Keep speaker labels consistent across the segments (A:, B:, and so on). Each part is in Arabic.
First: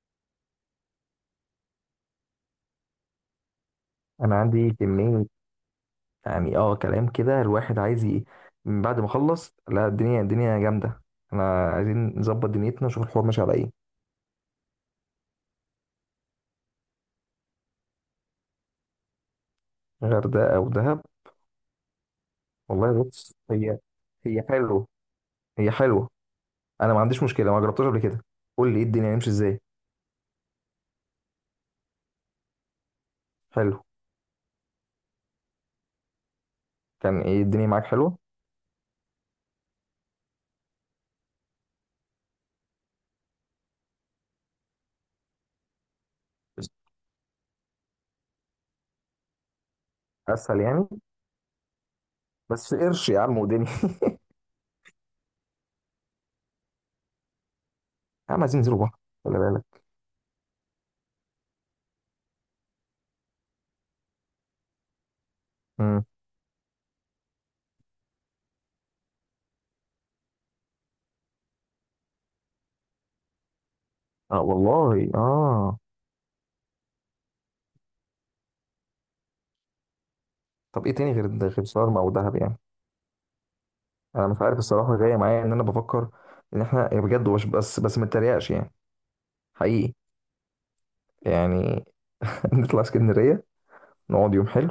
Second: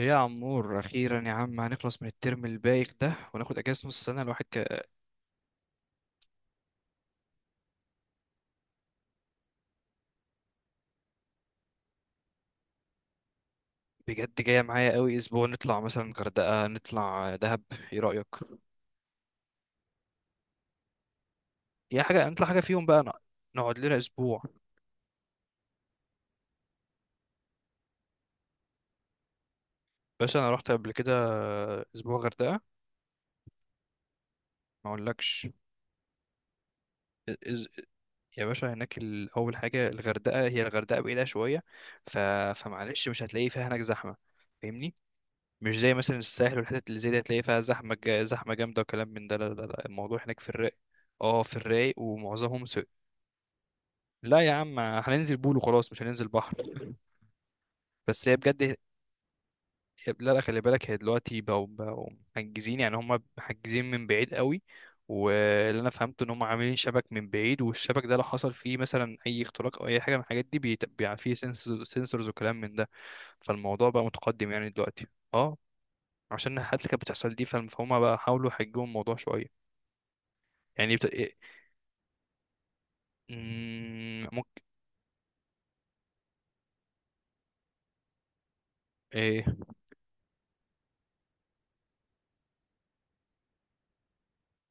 A: ايه يا عمور، اخيرا يا عم هنخلص من الترم البايخ ده وناخد اجازه نص سنه.
B: انا
A: الواحد
B: عندي كمية، يعني كلام كده الواحد عايز من بعد ما اخلص. لا، الدنيا جامدة. احنا عايزين نظبط دنيتنا، نشوف الحوار ماشي على ايه.
A: بجد جايه معايا قوي؟ اسبوع نطلع مثلا غردقه، نطلع دهب، ايه رايك؟
B: غردقة او دهب؟
A: يا حاجه نطلع حاجه فيهم بقى.
B: والله بص،
A: نقعد
B: هي
A: لنا اسبوع.
B: هي حلوة هي حلوة. انا ما عنديش مشكلة، ما جربتهاش قبل كده. قول لي ايه الدنيا، هنمشي ازاي؟
A: باشا انا رحت قبل كده اسبوع غردقه.
B: حلو.
A: ما اقولكش.
B: كان
A: إز-
B: ايه
A: إز-
B: الدنيا معاك حلوة؟
A: يا باشا هناك اول حاجه، الغردقه، هي الغردقه بعيده شويه. ف... فمعلش، مش هتلاقي فيها هناك زحمه، فاهمني؟ مش زي مثلا الساحل والحتت اللي زي دي هتلاقي فيها زحمة جامدة وكلام من ده. لا لا لا، الموضوع هناك في
B: اسهل
A: الرايق.
B: يعني.
A: اه في الرايق ومعظمهم
B: بس
A: سوق.
B: قرش يا عم ودنيا.
A: لا يا عم هننزل بول وخلاص، مش هننزل بحر. بس
B: يا
A: هي
B: عم عايزين
A: بجد.
B: ننزلوا بحر، خلي بالك.
A: لا لا، خلي بالك هي دلوقتي بقوا محجزين، يعني هم محجزين من بعيد قوي. واللي انا
B: امم.
A: فهمته ان هم عاملين شبك من بعيد، والشبك ده لو حصل فيه مثلا اي اختراق او اي حاجه من الحاجات دي بيبقى فيه سنسورز وكلام من ده. فالموضوع بقى
B: اه
A: متقدم يعني دلوقتي.
B: والله
A: اه.
B: اه.
A: عشان الحاجات اللي كانت بتحصل دي فهم بقى حاولوا يحجموا الموضوع شويه.
B: طب ايه
A: يعني بت...
B: تاني غير
A: إيه...
B: غير شرم او دهب يعني؟
A: مم،
B: انا مش عارف
A: ممكن.
B: الصراحه، جايه معايا ان انا بفكر ان احنا يعني بجد وش. بس ما اتريقش يعني،
A: إيه...
B: حقيقي يعني. نطلع اسكندريه، نقعد يوم حلو،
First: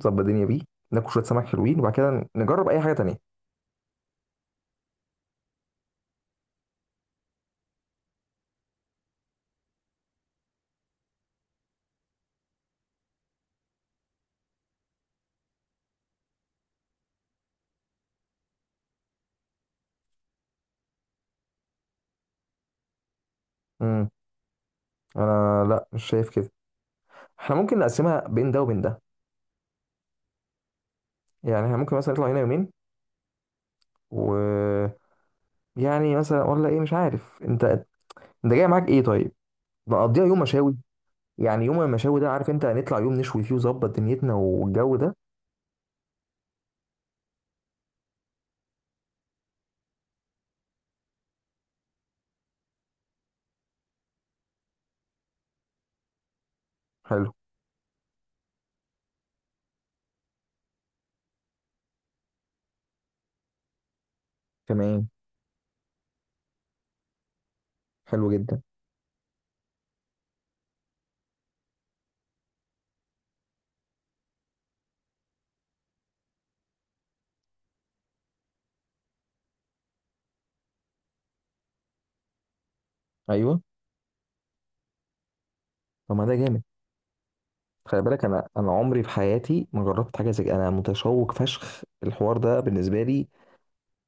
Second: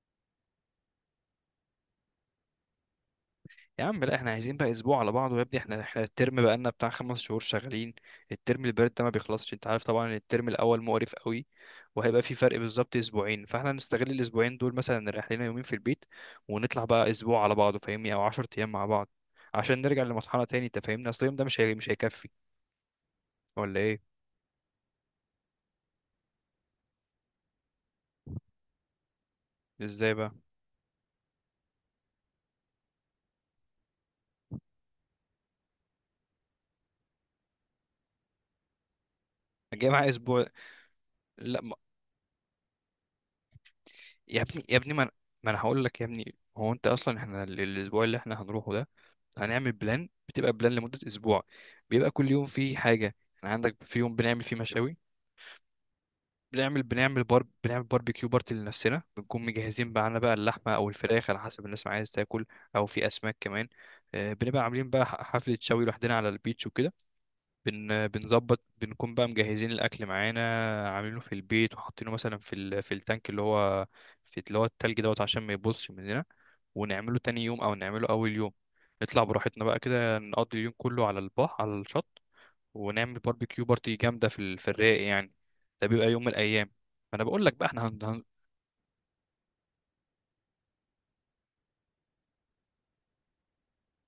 B: نظبط الدنيا بيه، ناكل شويه سمك حلوين، وبعد كده نجرب اي حاجه تانية.
A: يا عم لا، احنا عايزين بقى اسبوع على بعضه يا ابني. احنا الترم بقى لنا بتاع 5 شهور شغالين. الترم البارد ده ما بيخلصش، انت عارف طبعا الترم الاول مقرف قوي. وهيبقى في فرق بالظبط اسبوعين، فاحنا نستغل الاسبوعين دول مثلا، نريح لنا يومين في البيت ونطلع بقى اسبوع على بعضه فاهمني، او 10 ايام مع بعض. عشان نرجع لمرحله تاني، انت فاهمني؟ اصل اليوم ده مش هيكفي، ولا
B: امم.
A: ايه؟
B: انا لا، مش شايف كده. احنا ممكن نقسمها بين ده وبين ده.
A: ازاي بقى؟
B: يعني احنا ممكن مثلا نطلع هنا يومين، و، يعني مثلا، ولا ايه؟ مش عارف انت. انت جاي معاك ايه طيب؟
A: جاي معايا
B: نقضيها يوم
A: اسبوع.
B: مشاوي.
A: لا
B: يعني يوم المشاوي ده، عارف انت، هنطلع يوم نشوي فيه وظبط دنيتنا
A: يا ابني يا ابني،
B: والجو
A: ما انا
B: ده.
A: ما أنا هقول لك يا ابني، هو انت اصلا، احنا الاسبوع اللي احنا هنروحه ده هنعمل بلان، بتبقى بلان لمدة اسبوع. بيبقى كل يوم فيه حاجة. احنا عندك في يوم بنعمل فيه مشاوي.
B: حلو.
A: بنعمل باربيكيو بارتي لنفسنا، بنكون مجهزين معانا بقى اللحمة او الفراخ على حسب الناس ما عايز تاكل، او في اسماك كمان. بنبقى عاملين بقى
B: تمام،
A: حفلة شوي لوحدنا على البيتش وكده. بن آه،
B: حلو
A: بنظبط،
B: جدا.
A: بنكون بقى مجهزين الاكل معانا، عاملينه في البيت وحاطينه مثلا في في التانك اللي هو، في اللي هو التلج دوت، عشان ما يبصش مننا. ونعمله تاني يوم او نعمله اول يوم. نطلع براحتنا بقى كده، نقضي اليوم كله على البحر على الشط، ونعمل
B: ايوه.
A: باربيكيو بارتي جامده في في الرايق يعني. ده بيبقى
B: طب
A: يوم
B: ما
A: من
B: ده جامد.
A: الايام. فانا بقول لك بقى احنا
B: خلي بالك انا عمري في حياتي ما جربت حاجه زي كده. انا متشوق فشخ، الحوار ده بالنسبه لي.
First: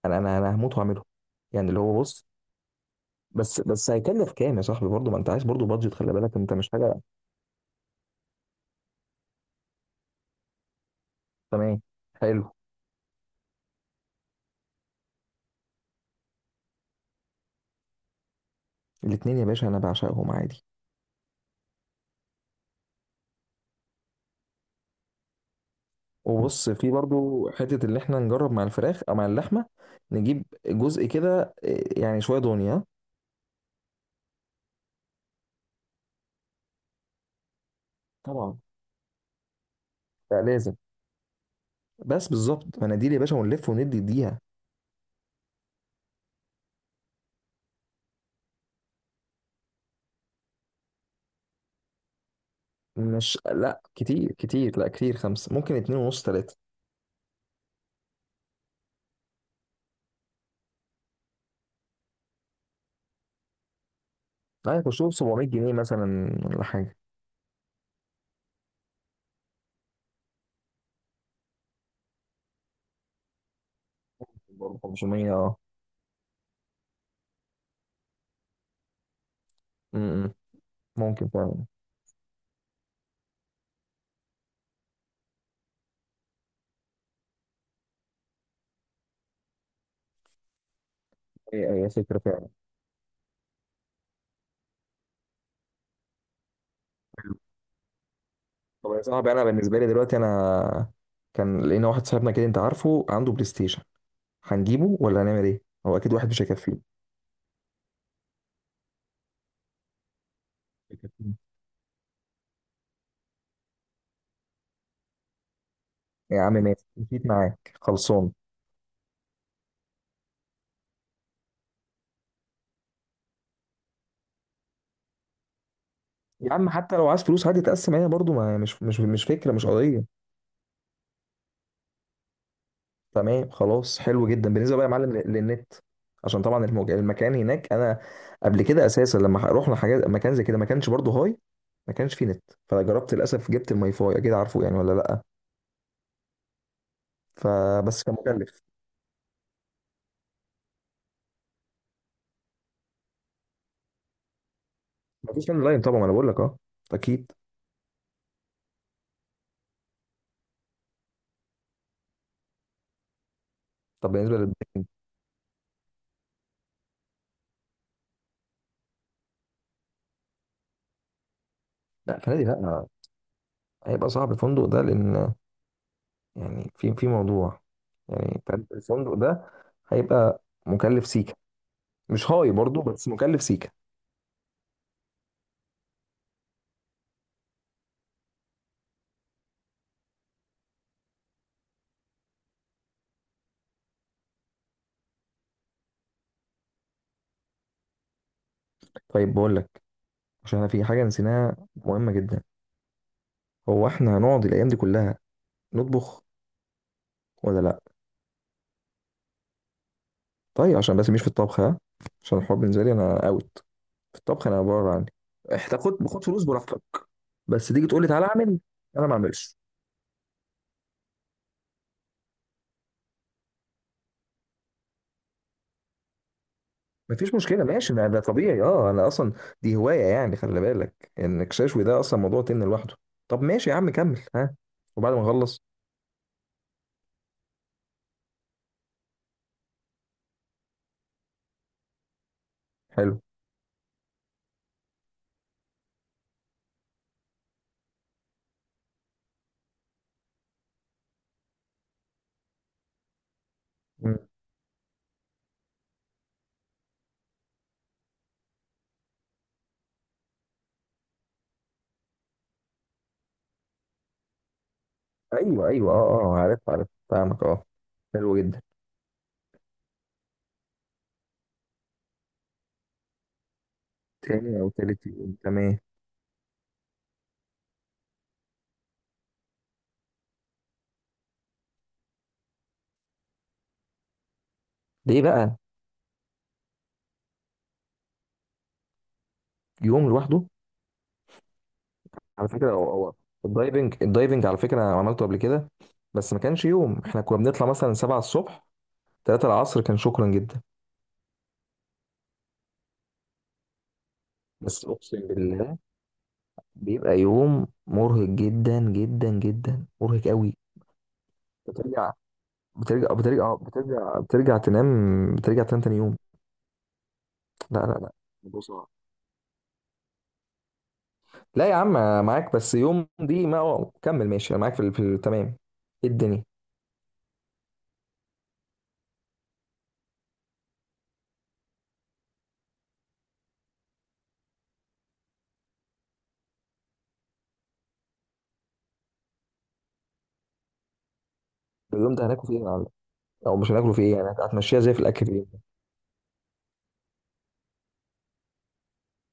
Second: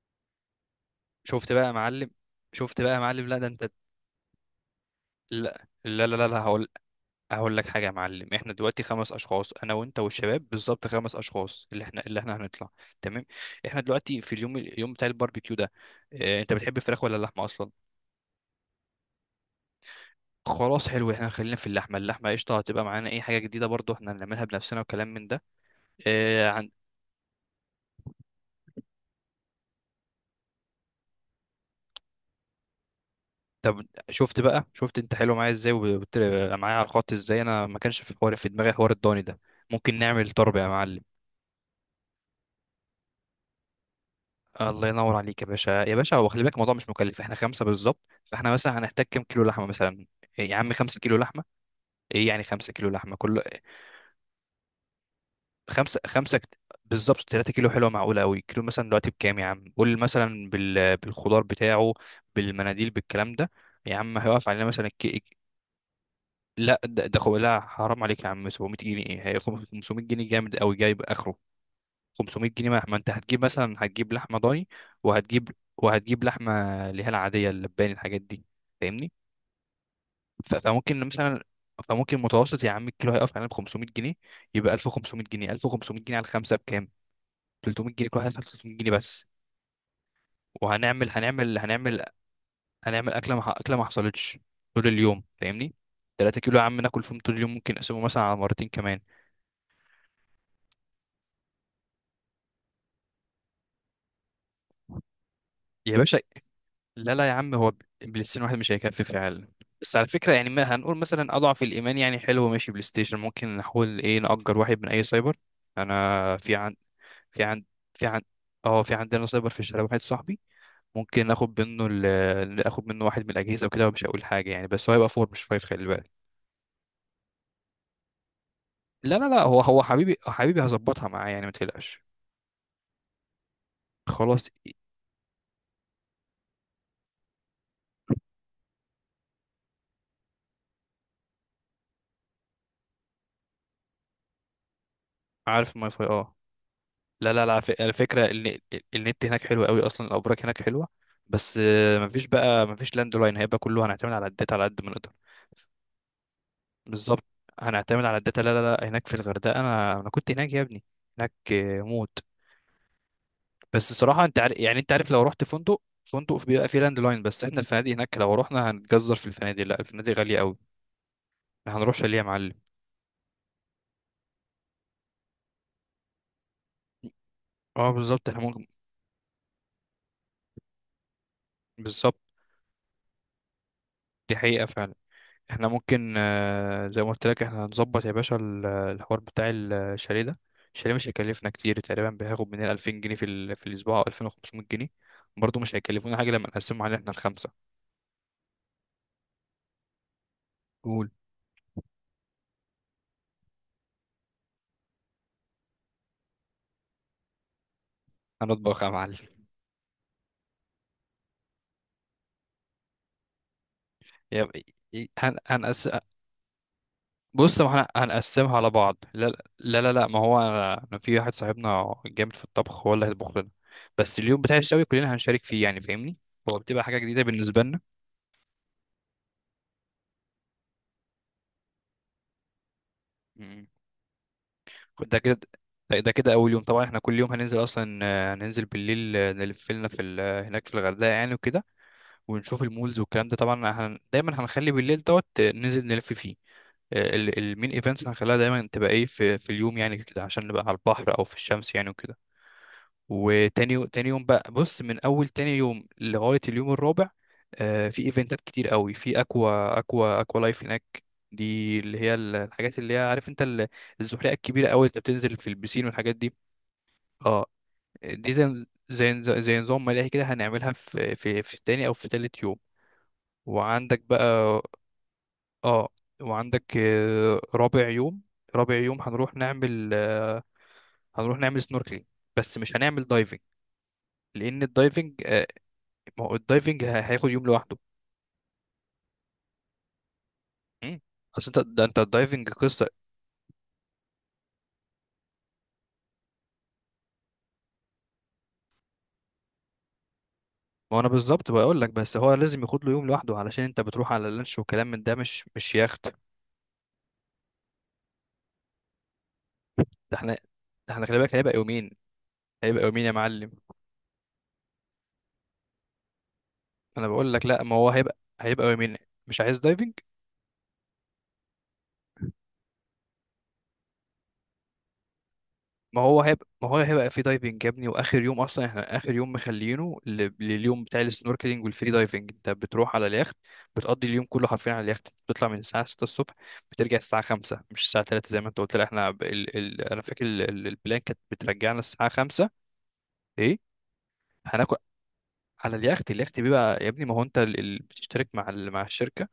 B: انا هموت واعمله.
A: شفت بقى
B: يعني
A: يا
B: اللي هو
A: معلم
B: بص،
A: شفت بقى يا معلم، لا ده
B: بس
A: انت.
B: بس هيكلف كام يا صاحبي؟ برضه ما انت عايز
A: لا
B: برضه بادجت،
A: لا
B: خلي
A: لا لا,
B: بالك
A: لا
B: انت
A: هقول
B: مش حاجه.
A: هقول لك حاجه يا معلم، احنا دلوقتي 5 اشخاص، انا وانت والشباب بالظبط 5 اشخاص
B: تمام،
A: اللي احنا
B: حلو.
A: هنطلع. تمام. احنا دلوقتي في اليوم بتاع الباربيكيو ده، اه انت بتحب الفراخ ولا اللحمه اصلا؟
B: الاتنين يا باشا، انا بعشقهم عادي.
A: خلاص حلو، احنا خلينا في اللحمه قشطه. هتبقى معانا اي حاجه جديده برضو احنا هنعملها بنفسنا وكلام من ده. إيه عن...
B: وبص، في برضه حته اللي احنا نجرب مع الفراخ او مع اللحمه، نجيب جزء كده إيه، يعني شويه دنيا.
A: طب شفت بقى؟ شفت انت حلو معايا ازاي وقلت معايا على الخط ازاي؟ انا ما كانش في حوار في
B: طبعا.
A: دماغي حوار الضاني ده. ممكن نعمل
B: لا
A: طرب يا
B: لازم.
A: معلم.
B: بس بالظبط مناديل يا باشا، ونلف وندي ديها.
A: الله ينور عليك يا باشا يا باشا. هو خلي بالك الموضوع مش مكلف، احنا خمسه بالظبط، فاحنا مثلا هنحتاج كام كيلو لحمه مثلا؟ إيه يا عم 5 كيلو لحمه؟ ايه يعني 5 كيلو
B: مش
A: لحمه كله؟
B: لا، كتير كتير لا كتير، خمسة ممكن، اتنين
A: خمسة
B: ونص،
A: خمسة
B: تلاتة.
A: كت- بالظبط 3 كيلو، حلوة معقولة قوي. كيلو مثلا دلوقتي بكام يا عم قول، مثلا بالخضار بتاعه، بالمناديل، بالكلام ده. يا عم هيقف علينا
B: لا
A: مثلا
B: يخشوا 700 جنيه مثلا ولا
A: لا
B: حاجة.
A: لا، حرام عليك يا عم 700 جنيه ايه، هي 500 جنيه جامد قوي جايب اخره. 500 جنيه، ما انت هتجيب مثلا هتجيب لحمة ضاني،
B: 500،
A: وهتجيب
B: اه.
A: وهتجيب لحمة اللي هي العادية اللباني الحاجات دي، فاهمني؟
B: امم.
A: ف... فممكن
B: ممكن
A: مثلا
B: فعلا.
A: فممكن متوسط يا عم الكيلو هيقف علينا ب 500 جنيه، يبقى 1500 جنيه. 1500 جنيه على الخمسة بكام؟ 300 جنيه. كل واحد يدفع 300 جنيه بس. وهنعمل هنعمل
B: هي، هي
A: هنعمل
B: فكرة فعلا.
A: هنعمل اكله ما اكله ما حصلتش طول اليوم، فاهمني؟ 3 كيلو يا عم ناكل فيهم طول اليوم، ممكن نقسمه مثلا على مرتين
B: طب
A: كمان.
B: يا صاحبي، أنا بالنسبة لي دلوقتي أنا كان لقينا واحد صاحبنا كده، أنت عارفه، عنده بلاي ستيشن. هنجيبه ولا هنعمل إيه؟ هو
A: يا
B: أكيد
A: باشا
B: واحد مش هيكفيه.
A: لا لا يا عم، هو بلاي ستيشن واحد مش هيكفي فعلا. بس على فكره يعني، ما هنقول
B: هيكفيه.
A: مثلا اضعف الايمان يعني، حلو ماشي، بلاي ستيشن ممكن نحاول ايه نأجر واحد من اي سايبر. انا
B: يا عم
A: في عن
B: ماشي، مشيت
A: في عن
B: معاك،
A: في عن
B: خلصان.
A: اه في عندنا سايبر في الشارع، واحد صاحبي، ممكن ناخد منه واحد من الاجهزه وكده. ومش هقول حاجه يعني بس هو هيبقى فور مش فايف، خلي بالك.
B: يا عم حتى لو عايز فلوس عادي تقسم، هي برضو ما مش مش
A: لا
B: مش
A: لا لا،
B: فكرة،
A: هو
B: مش
A: هو حبيبي
B: قضية.
A: حبيبي هظبطها معاه يعني، ما تقلقش.
B: تمام خلاص، حلو
A: خلاص.
B: جدا. بالنسبه بقى يا معلم للنت، عشان طبعا المكان هناك، انا قبل كده اساسا لما رحنا حاجات مكان زي كده، ما كانش برضه هاي، ما كانش فيه نت. فجربت للاسف، جبت الماي فاي، اكيد عارفه يعني ولا لا.
A: عارف الماي فاي؟ اه. لا لا لا، على على
B: فبس كان
A: فكره،
B: مكلف.
A: النت هناك حلو قوي اصلا، الابراج هناك حلوه. بس مفيش لاند لاين، هيبقى كله هنعتمد على الداتا على قد ما نقدر.
B: ما فيش لاين طبعا، انا بقول لك اه.
A: بالظبط.
B: اكيد.
A: هنعتمد على الداتا. لا لا لا هناك في الغردقه، انا كنت هناك يا ابني. هناك موت. بس
B: طب
A: الصراحه
B: بالنسبه
A: انت عارف يعني،
B: للبيكنج.
A: انت عارف لو رحت فندق، فندق بيبقى فيه لاند لاين. بس احنا الفنادق هناك لو رحنا هنتجزر في الفنادق. لا، الفنادق غاليه قوي. احنا هنروح شاليه
B: لا
A: يا
B: فنادي
A: معلم.
B: لا، هيبقى صعب الفندق ده لان، يعني في في موضوع،
A: اه بالظبط، احنا
B: يعني
A: ممكن.
B: فاهم؟ الفندق ده هيبقى مكلف سيكا.
A: بالظبط،
B: مش هاي برضه، بس مكلف سيكا.
A: دي حقيقة فعلا. احنا ممكن زي ما قلت لك احنا هنظبط يا باشا الحوار بتاع الشاليه ده. الشاليه مش هيكلفنا كتير، تقريبا بياخد مننا 2000 جنيه في, في الأسبوع، أو 2500 جنيه. برضه مش هيكلفونا حاجة لما نقسمهم علينا احنا الخمسة.
B: طيب بقول لك، عشان انا في حاجه
A: قول.
B: نسيناها مهمه جدا. هو احنا هنقعد الايام دي كلها نطبخ ولا لا؟
A: هنطبخ يا معلم.
B: طيب، عشان بس مش في الطبخ ها، عشان الحوار بالنسبه لي انا اوت. في الطبخ
A: يا
B: انا بره عني.
A: هن...
B: احنا
A: هنقس...
B: تاخد باخد فلوس براحتك،
A: بص، ما
B: بس
A: احنا
B: تيجي تقول لي تعالى
A: هنقسمها
B: اعمل،
A: على بعض.
B: انا ما
A: لا
B: اعملش.
A: لا لا, لا ما هو أنا في واحد صاحبنا جامد في الطبخ هو اللي هيطبخ لنا. بس اليوم بتاع الشوي كلنا هنشارك فيه، يعني فاهمني، هو بتبقى حاجة جديدة
B: مفيش
A: بالنسبة
B: مشكله، ماشي، ده ده طبيعي اه، انا اصلا دي هوايه، يعني خلي بالك انك ششوي ده اصلا موضوع تن لوحده. طب
A: لنا.
B: ماشي يا عم، كمل ها. وبعد
A: ده
B: ما
A: كده
B: نخلص.
A: ده كده اول يوم. طبعا احنا كل يوم هننزل اصلا، هننزل بالليل، نلف لنا في هناك في الغردقه يعني وكده. ونشوف المولز
B: حلو.
A: والكلام ده. طبعا هن دايما هنخلي بالليل دوت، ننزل نلف فيه. المين ايفنتس هنخليها دايما تبقى ايه في اليوم يعني كده، عشان نبقى على البحر او في الشمس يعني وكده. تاني
B: مم.
A: يوم بقى، بص، من اول تاني يوم لغايه اليوم الرابع، في ايفنتات كتير قوي في اكوا لايف هناك. دي اللي هي الحاجات اللي هي عارف انت الزحليقه الكبيره قوي اللي بتنزل في
B: ايوه
A: البسين
B: ايوه، اه
A: والحاجات
B: اه،
A: دي.
B: آه، عارف عارف، فاهمك
A: اه.
B: اه.
A: دي
B: حلو جدا.
A: زي نظام ملاهي كده، هنعملها في تاني او في تالت يوم. وعندك بقى،
B: تاني او تالت يوم، تمام.
A: اه. وعندك رابع يوم هنروح نعمل سنوركلينج. بس مش هنعمل دايفنج، لان الدايفنج،
B: ليه بقى؟
A: ما هو الدايفنج هياخد يوم لوحده.
B: يوم لوحده.
A: مم. اصل انت ده، انت الدايفنج
B: على فكره،
A: قصه.
B: هو الدايفنج على فكره انا عملته قبل كده. بس ما كانش يوم، احنا كنا بنطلع مثلا 7 الصبح، 3 العصر كان شكرا جدا.
A: ما انا بالظبط بقول لك، بس هو لازم ياخد له يوم لوحده، علشان انت بتروح على لانش
B: بس
A: وكلام من ده،
B: اقسم
A: مش
B: بالله
A: يخت.
B: بيبقى يوم مرهق جدا جدا جدا،
A: ده
B: مرهق
A: احنا
B: قوي.
A: ده احنا خلي بالك هيبقى يومين،
B: بترجع
A: هيبقى يومين يا
B: بترجع
A: معلم.
B: بترجع بترجع بترجع تنام، بترجع تنام تاني يوم.
A: انا بقول لك، لا ما
B: لا
A: هو
B: لا لا
A: هيبقى
B: الموضوع
A: هيبقى
B: صعب.
A: يومين. مش عايز دايفنج.
B: لا يا عم، معاك بس يوم دي ما، أه، كمل ماشي، انا معاك في تمام.
A: ما
B: ايه
A: هو
B: الدنيا؟
A: هيبقى ما هو هيبقى في دايفنج يا ابني، واخر يوم اصلا، احنا اخر يوم مخلينه لليوم بتاع السنوركلينج والفري دايفنج. انت بتروح على اليخت بتقضي اليوم كله حرفيا على اليخت. بتطلع من الساعه 6 الصبح، بترجع الساعه 5، مش الساعه 3 زي ما انت قلت. لا احنا انا فاكر البلان كانت بترجعنا الساعه
B: اليوم ده هناكل
A: 5.
B: فيه ايه يا معلم؟ او
A: ايه،
B: مش هناكله، فيه ايه يعني
A: هناكل
B: هتمشيها زي في الاكل؟
A: على اليخت بيبقى يا ابني، ما هو انت بتشترك مع مع الشركه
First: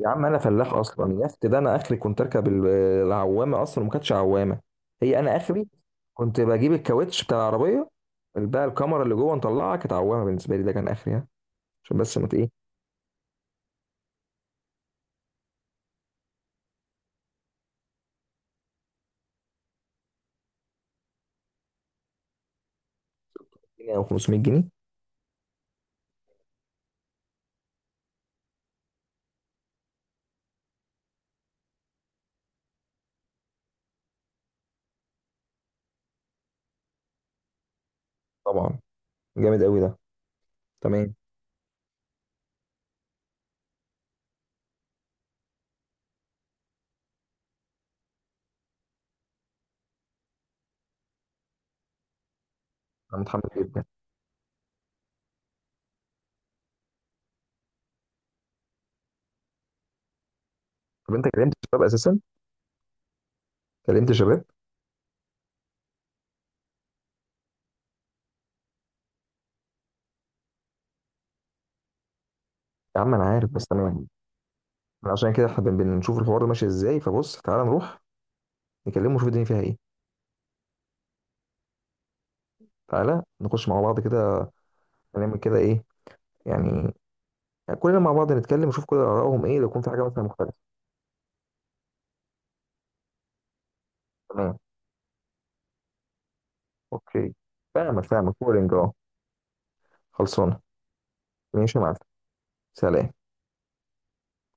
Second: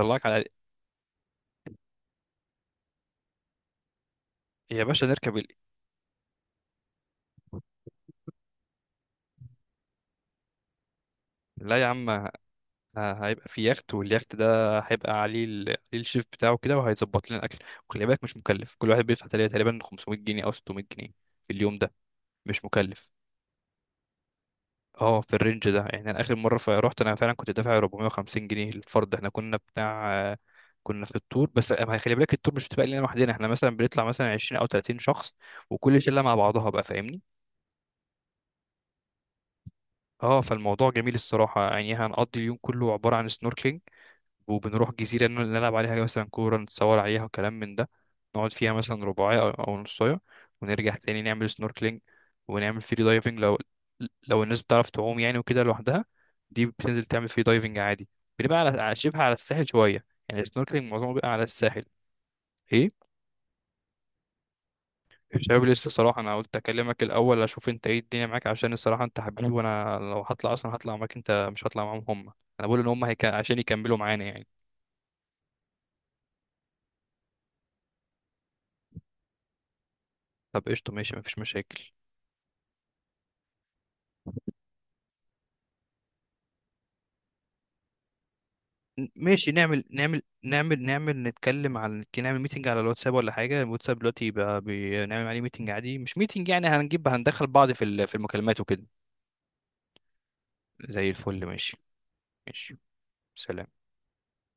B: يا عم انا
A: على.
B: فلاح اصلا، اليخت ده، انا اخري كنت اركب العوامه، اصلا وما كانتش عوامه.
A: يا باشا
B: هي
A: نركب
B: انا اخري كنت بجيب الكاوتش بتاع العربيه، اللي بقى الكاميرا اللي جوه نطلعها، كانت عوامه بالنسبه لي، ده كان اخري ها.
A: لا يا
B: عشان
A: عم
B: بس ما ايه.
A: هيبقى في يخت، واليخت ده هيبقى عليه عليه الشيف بتاعه كده وهيظبط لنا الاكل. وخلي بالك مش مكلف، كل واحد بيدفع تقريبا 500 جنيه او 600 جنيه في اليوم ده، مش مكلف.
B: 100 او 500 جنيه.
A: اه في الرينج ده يعني. انا اخر مره رحت انا فعلا كنت دافع 450 جنيه للفرد. احنا كنا بتاع كنا في التور. بس أما خلي بالك التور مش بتبقى لنا لوحدنا، احنا مثلا بنطلع مثلا 20 او 30 شخص، وكل شله مع بعضها بقى، فاهمني؟
B: طبعا. جامد قوي ده.
A: اه، فالموضوع جميل
B: تمام.
A: الصراحه يعني. هنقضي اليوم كله عباره عن سنوركلينج، وبنروح جزيرة إنه نلعب عليها مثلا كورة، نتصور عليها وكلام من ده. نقعد فيها مثلا رباعية أو نصاية، ونرجع تاني نعمل سنوركلينج. ونعمل فري
B: انا
A: دايفنج
B: متحمس
A: لو
B: جدا.
A: لو الناس بتعرف تعوم يعني وكده لوحدها، دي بتنزل تعمل فري دايفنج عادي. بنبقى على شبه على الساحل شوية يعني، السنوركلينج معظمه
B: طب
A: بيبقى
B: انت
A: على
B: كلمت شباب
A: الساحل.
B: اساسا؟
A: ايه؟
B: كلمت شباب.
A: الشباب لسه، صراحة أنا قلت أكلمك الأول أشوف أنت إيه الدنيا معاك، عشان الصراحة أنت حبيبي وأنا لو هطلع أصلا هطلع معاك أنت، مش هطلع معاهم هم. أنا بقول إن
B: يا عم انا عارف
A: عشان
B: بس،
A: يكملوا
B: تمام.
A: معانا يعني.
B: أنا عشان كده احنا بنشوف الحوار ده ماشي ازاي. فبص تعالى نروح نكلمه، ونشوف الدنيا فيها ايه.
A: طب قشطة ماشي، مفيش مشاكل.
B: تعالى نخش مع بعض كده، نعمل كده ايه يعني، يعني كلنا مع بعض نتكلم، نشوف كل آرائهم
A: ماشي،
B: إيه، لو يكون
A: نعمل
B: في حاجة
A: نعمل
B: مثلا مختلفة.
A: نعمل نعمل نتكلم، على نعمل ميتنج على الواتساب ولا حاجة. الواتساب دلوقتي
B: تمام.
A: بقى بنعمل عليه ميتنج عادي، مش ميتنج يعني، هنجيب
B: أوكي.
A: هندخل بعض في
B: فاهمك
A: في
B: فاهمك
A: المكالمات
B: كورينج
A: وكده.
B: أه. خلصانة.
A: زي الفل، ماشي.
B: ماشي يا معلم.
A: ماشي.
B: سلام.
A: سلام.